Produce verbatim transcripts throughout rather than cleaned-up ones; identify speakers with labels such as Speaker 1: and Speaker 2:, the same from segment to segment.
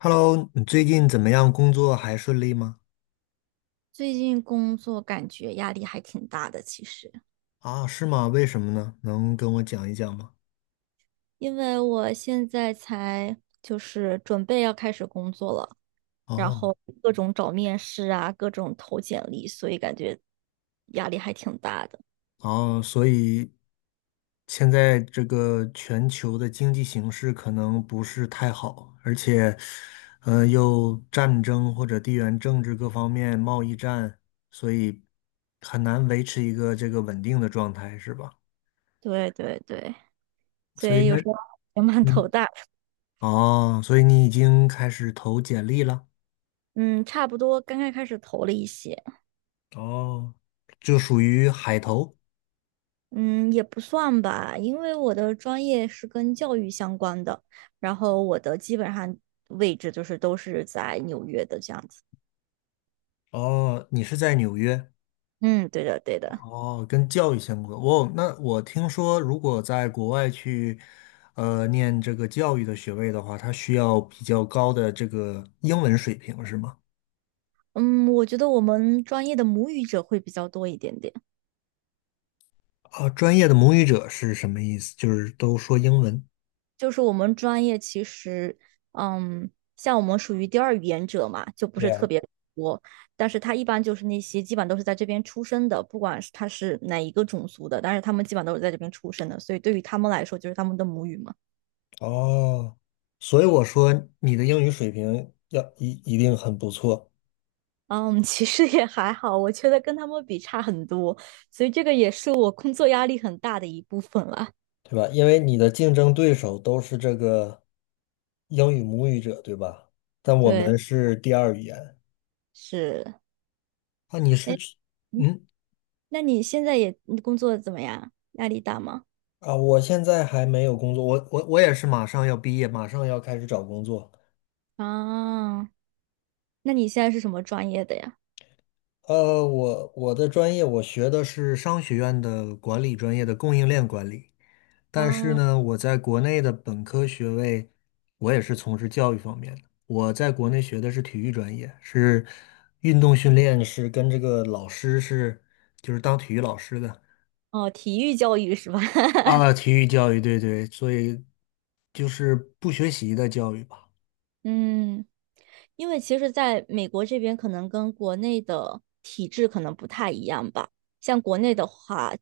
Speaker 1: Hello，你最近怎么样？工作还顺利吗？
Speaker 2: 最近工作感觉压力还挺大的，其实，
Speaker 1: 啊，是吗？为什么呢？能跟我讲一讲吗？
Speaker 2: 因为我现在才就是准备要开始工作了，然
Speaker 1: 哦，
Speaker 2: 后各种找面试啊，各种投简历，所以感觉压力还挺大的。
Speaker 1: 哦，所以现在这个全球的经济形势可能不是太好，而且，呃，又战争或者地缘政治各方面贸易战，所以很难维持一个这个稳定的状态，是吧？
Speaker 2: 对对对，所
Speaker 1: 所以
Speaker 2: 以
Speaker 1: 那，
Speaker 2: 有时候也蛮头
Speaker 1: 嗯，
Speaker 2: 大的。
Speaker 1: 哦，所以你已经开始投简历了。
Speaker 2: 嗯，差不多刚刚开始投了一些。
Speaker 1: 哦，就属于海投。
Speaker 2: 嗯，也不算吧，因为我的专业是跟教育相关的，然后我的基本上位置就是都是在纽约的这样子。
Speaker 1: 哦，你是在纽约？
Speaker 2: 嗯，对的对的。
Speaker 1: 哦，跟教育相关。哦，那我听说，如果在国外去，呃，念这个教育的学位的话，它需要比较高的这个英文水平，是吗？
Speaker 2: 嗯，我觉得我们专业的母语者会比较多一点点。
Speaker 1: 啊，专业的母语者是什么意思？就是都说英文。
Speaker 2: 就是我们专业其实，嗯，像我们属于第二语言者嘛，就不
Speaker 1: 对
Speaker 2: 是特
Speaker 1: 呀。
Speaker 2: 别多。但是他一般就是那些基本都是在这边出生的，不管是他是哪一个种族的，但是他们基本都是在这边出生的，所以对于他们来说就是他们的母语嘛。
Speaker 1: 哦，所以我说你的英语水平要一一定很不错，
Speaker 2: 嗯，其实也还好，我觉得跟他们比差很多，所以这个也是我工作压力很大的一部分啦。
Speaker 1: 对吧？因为你的竞争对手都是这个英语母语者，对吧？但我
Speaker 2: 对，
Speaker 1: 们是第二语言。
Speaker 2: 是。
Speaker 1: 啊，你是
Speaker 2: 诶，
Speaker 1: 去，
Speaker 2: 嗯，
Speaker 1: 嗯，
Speaker 2: 那你现在也你工作怎么样？压力大吗？
Speaker 1: 啊，我现在还没有工作，我我我也是马上要毕业，马上要开始找工作。
Speaker 2: 啊，那你现在是什么专业的呀？
Speaker 1: 呃，我我的专业我学的是商学院的管理专业的供应链管理，但是
Speaker 2: 啊，
Speaker 1: 呢，我在国内的本科学位，我也是从事教育方面的。我在国内学的是体育专业，是运动训练，是跟这个老师是就是当体育老师的
Speaker 2: 哦，体育教育是吧？
Speaker 1: 啊，体育教育，对对，所以就是不学习的教育吧。
Speaker 2: 嗯。因为其实在美国这边，可能跟国内的体制可能不太一样吧。像国内的话，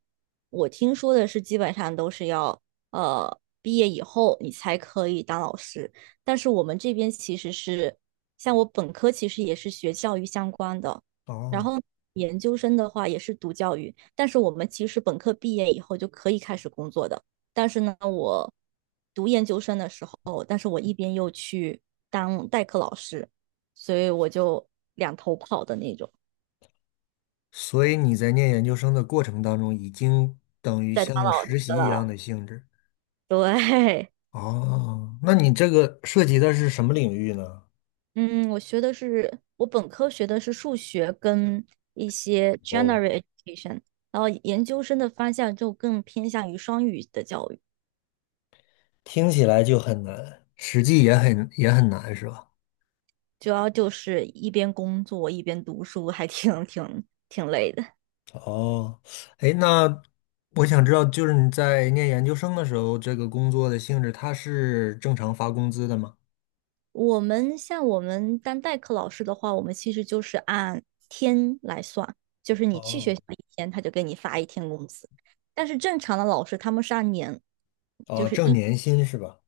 Speaker 2: 我听说的是基本上都是要呃毕业以后你才可以当老师，但是我们这边其实是，像我本科其实也是学教育相关的，然
Speaker 1: 哦，
Speaker 2: 后研究生的话也是读教育，但是我们其实本科毕业以后就可以开始工作的。但是呢，我读研究生的时候，但是我一边又去当代课老师，所以我就两头跑的那种，
Speaker 1: 所以你在念研究生的过程当中，已经等于
Speaker 2: 在当
Speaker 1: 像
Speaker 2: 老师
Speaker 1: 实习一样
Speaker 2: 了。
Speaker 1: 的性质。
Speaker 2: 对。
Speaker 1: 哦，那你这个涉及的是什么领域呢？
Speaker 2: 嗯，我学的是我本科学的是数学跟一些
Speaker 1: 哦，
Speaker 2: general education，然后研究生的方向就更偏向于双语的教育。
Speaker 1: 听起来就很难，实际也很也很难，是吧？
Speaker 2: 主要就是一边工作一边读书，还挺挺挺累的。
Speaker 1: 哦，哎，那我想知道，就是你在念研究生的时候，这个工作的性质，它是正常发工资的吗？
Speaker 2: 我们像我们当代课老师的话，我们其实就是按天来算，就是你去学
Speaker 1: 哦，
Speaker 2: 校一天，他就给你发一天工资。但是正常的老师他们是按年，就
Speaker 1: 哦，
Speaker 2: 是
Speaker 1: 挣
Speaker 2: 一。
Speaker 1: 年薪是吧？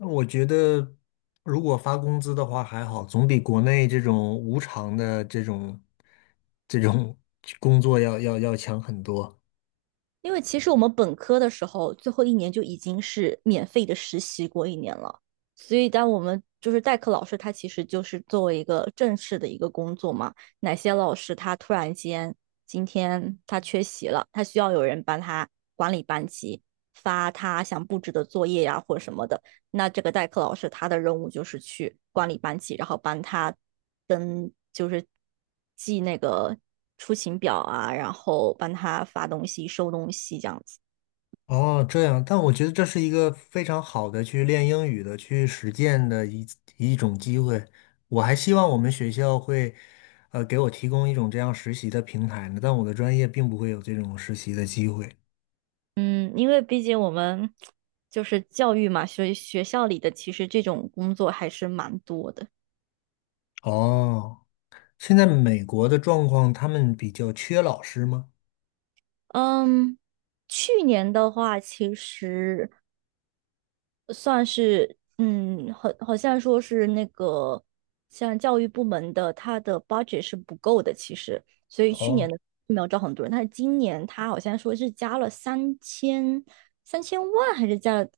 Speaker 1: 我觉得如果发工资的话还好，总比国内这种无偿的这种这种工作要要要强很多。
Speaker 2: 因为其实我们本科的时候，最后一年就已经是免费的实习过一年了，所以当我们就是代课老师，他其实就是作为一个正式的一个工作嘛。哪些老师他突然间今天他缺席了，他需要有人帮他管理班级，发他想布置的作业呀、或者什么的，那这个代课老师他的任务就是去管理班级，然后帮他登就是记那个出勤表啊，然后帮他发东西、收东西这样子。
Speaker 1: 哦，这样，但我觉得这是一个非常好的去练英语的、去实践的一一种机会。我还希望我们学校会，呃，给我提供一种这样实习的平台呢，但我的专业并不会有这种实习的机会。
Speaker 2: 嗯，因为毕竟我们就是教育嘛，所以学校里的其实这种工作还是蛮多的。
Speaker 1: 哦，现在美国的状况，他们比较缺老师吗？
Speaker 2: 嗯，去年的话，其实算是嗯，好，好像说是那个像教育部门的，他的 budget 是不够的，其实，所以去年
Speaker 1: 哦。
Speaker 2: 的没有招很多人。但是今年他好像说是加了三千三千万，还是加了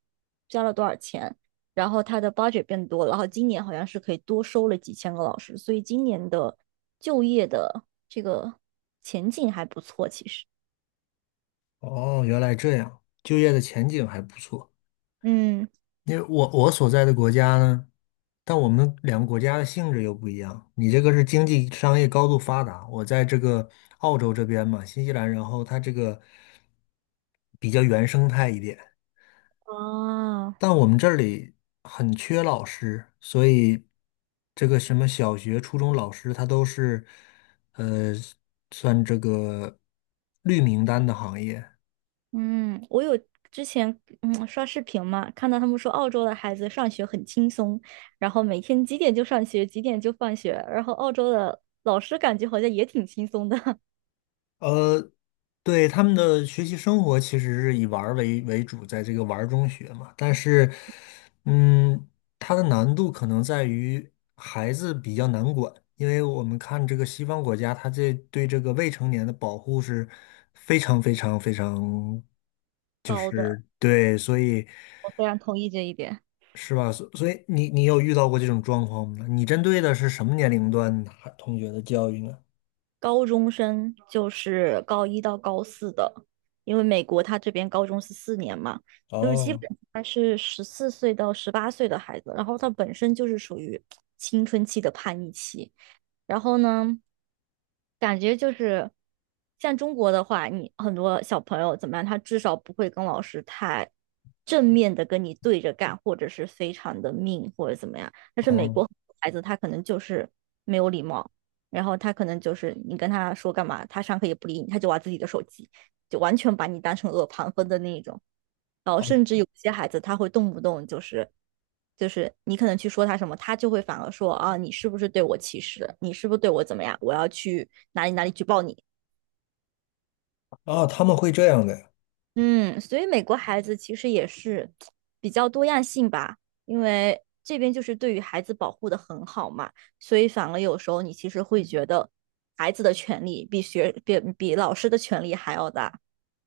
Speaker 2: 加了多少钱？然后他的 budget 变多了，然后今年好像是可以多收了几千个老师，所以今年的就业的这个前景还不错，其实。
Speaker 1: 哦，原来这样，就业的前景还不错。
Speaker 2: 嗯。
Speaker 1: 因为我我所在的国家呢，但我们两个国家的性质又不一样。你这个是经济商业高度发达，我在这个澳洲这边嘛，新西兰，然后它这个比较原生态一点。
Speaker 2: 啊。
Speaker 1: 但我们这里很缺老师，所以这个什么小学、初中老师，他都是呃算这个绿名单的行业。
Speaker 2: 嗯，我有之前嗯刷视频嘛，看到他们说澳洲的孩子上学很轻松，然后每天几点就上学，几点就放学，然后澳洲的老师感觉好像也挺轻松的。
Speaker 1: 呃，对，他们的学习生活其实是以玩儿为为主，在这个玩儿中学嘛。但是，嗯，它的难度可能在于孩子比较难管，因为我们看这个西方国家，它这对这个未成年的保护是非常非常非常，就
Speaker 2: 高的，
Speaker 1: 是对，所以
Speaker 2: 我非常同意这一点。
Speaker 1: 是吧？所所以你你有遇到过这种状况吗？你针对的是什么年龄段的孩同学的教育呢？
Speaker 2: 高中生就是高一到高四的，因为美国他这边高中是四年嘛，就是基本
Speaker 1: 哦
Speaker 2: 他是十四岁到十八岁的孩子，然后他本身就是属于青春期的叛逆期，然后呢，感觉就是像中国的话，你很多小朋友怎么样，他至少不会跟老师太正面的跟你对着干，或者是非常的命或者怎么样。但是美国
Speaker 1: 哦。
Speaker 2: 很多孩子他可能就是没有礼貌，然后他可能就是你跟他说干嘛，他上课也不理你，他就玩自己的手机。就完全把你当成恶旁风的那一种。然后
Speaker 1: 哦，
Speaker 2: 甚至有些孩子他会动不动就是就是你可能去说他什么，他就会反而说啊，你是不是对我歧视？你是不是对我怎么样？我要去哪里哪里举报你。
Speaker 1: 哦，他们会这样的，
Speaker 2: 嗯，所以美国孩子其实也是比较多样性吧，因为这边就是对于孩子保护的很好嘛，所以反而有时候你其实会觉得孩子的权利比学比比老师的权利还要大。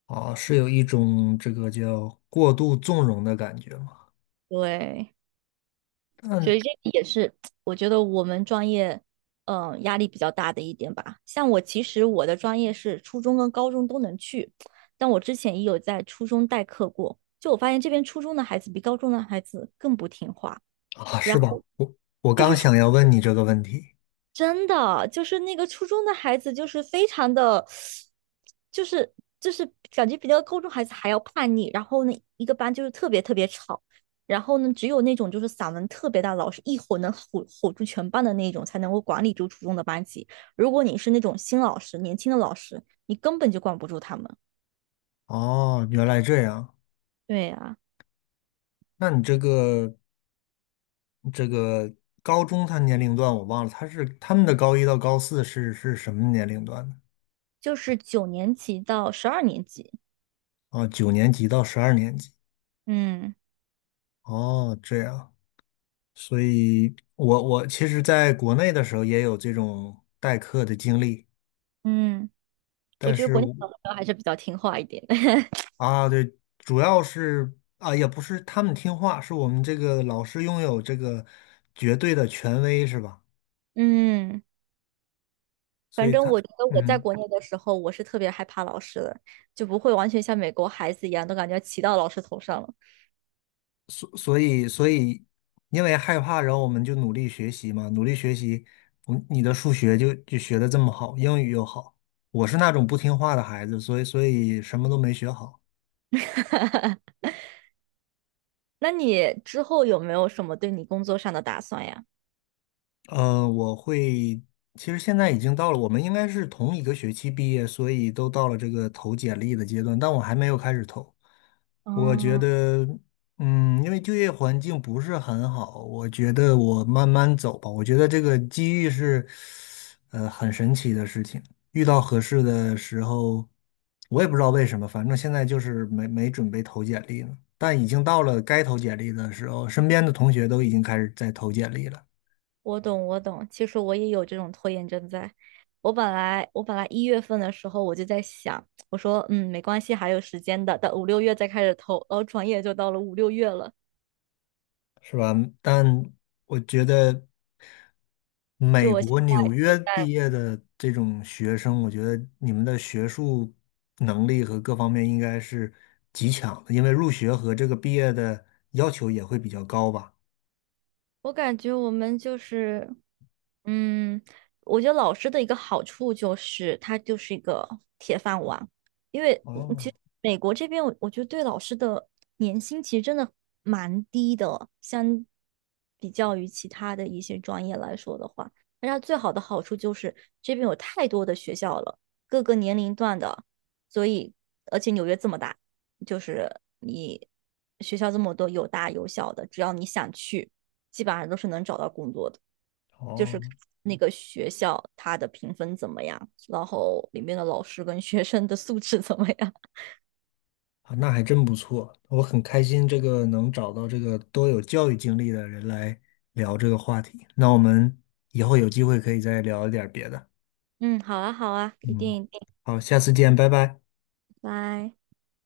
Speaker 1: 啊，是有一种这个叫过度纵容的感觉吗？
Speaker 2: 对，所
Speaker 1: 嗯
Speaker 2: 以这个也是我觉得我们专业，嗯、压力比较大的一点吧。像我其实我的专业是初中跟高中都能去，但我之前也有在初中代课过，就我发现这边初中的孩子比高中的孩子更不听话。
Speaker 1: 啊，是
Speaker 2: 然
Speaker 1: 吧？
Speaker 2: 后。
Speaker 1: 我我刚想要问你这个问题。
Speaker 2: 真的就是那个初中的孩子，就是非常的，就是就是感觉比那个高中孩子还要叛逆。然后呢，一个班就是特别特别吵，然后呢，只有那种就是嗓门特别大，老师一吼能吼吼住全班的那种，才能够管理住初中的班级。如果你是那种新老师、年轻的老师，你根本就管不住他们。
Speaker 1: 哦，原来这样。
Speaker 2: 对啊，
Speaker 1: 那你这个这个高中他年龄段我忘了，他是他们的高一到高四是是什么年龄段呢？
Speaker 2: 就是九年级到十二年级。
Speaker 1: 啊，九年级到十二年级。
Speaker 2: 嗯
Speaker 1: 哦，这样。所以我我其实在国内的时候也有这种代课的经历，
Speaker 2: 嗯，我
Speaker 1: 但
Speaker 2: 觉得
Speaker 1: 是
Speaker 2: 国内
Speaker 1: 我
Speaker 2: 小朋友还是比较听话一点的。
Speaker 1: 啊，对，主要是啊，也不是他们听话，是我们这个老师拥有这个绝对的权威，是吧？
Speaker 2: 嗯。
Speaker 1: 所
Speaker 2: 反
Speaker 1: 以
Speaker 2: 正
Speaker 1: 他，
Speaker 2: 我觉得我在
Speaker 1: 嗯，
Speaker 2: 国内的时候，我是特别害怕老师的，就不会完全像美国孩子一样，都感觉骑到老师头上了。
Speaker 1: 所所以所以，因为害怕，然后我们就努力学习嘛，努力学习，嗯，你的数学就就学的这么好，英语又好，我是那种不听话的孩子，所以所以什么都没学好。
Speaker 2: 那你之后有没有什么对你工作上的打算呀？
Speaker 1: 呃，我会，其实现在已经到了，我们应该是同一个学期毕业，所以都到了这个投简历的阶段，但我还没有开始投。我觉
Speaker 2: 嗯，
Speaker 1: 得，嗯，因为就业环境不是很好，我觉得我慢慢走吧。我觉得这个机遇是，呃，很神奇的事情。遇到合适的时候，我也不知道为什么，反正现在就是没没准备投简历呢。但已经到了该投简历的时候，身边的同学都已经开始在投简历了。
Speaker 2: 我懂，我懂。其实我也有这种拖延症在。我本来我本来一月份的时候我就在想，我说嗯没关系，还有时间的，等五六月再开始投，然后转眼就到了五六月了。
Speaker 1: 是吧？但我觉得美国纽约毕业的这种学生，我觉得你们的学术能力和各方面应该是极强的，因为入学和这个毕业的要求也会比较高吧？
Speaker 2: 我感觉我们就是，嗯，我觉得老师的一个好处就是他就是一个铁饭碗，因为嗯其
Speaker 1: 哦
Speaker 2: 实美国这边我我觉得对老师的年薪其实真的蛮低的，相比较于其他的一些专业来说的话，但它最好的好处就是这边有太多的学校了，各个年龄段的，所以而且纽约这么大，就是你学校这么多，有大有小的，只要你想去。基本上都是能找到工作的，就
Speaker 1: 哦，
Speaker 2: 是那个学校它的评分怎么样，然后里面的老师跟学生的素质怎么样。
Speaker 1: 啊，那还真不错，我很开心这个能找到这个都有教育经历的人来聊这个话题。那我们以后有机会可以再聊一点儿别的。
Speaker 2: 嗯，好啊，好啊，一
Speaker 1: 嗯，
Speaker 2: 定一定，
Speaker 1: 好，下次见，拜拜。
Speaker 2: 拜。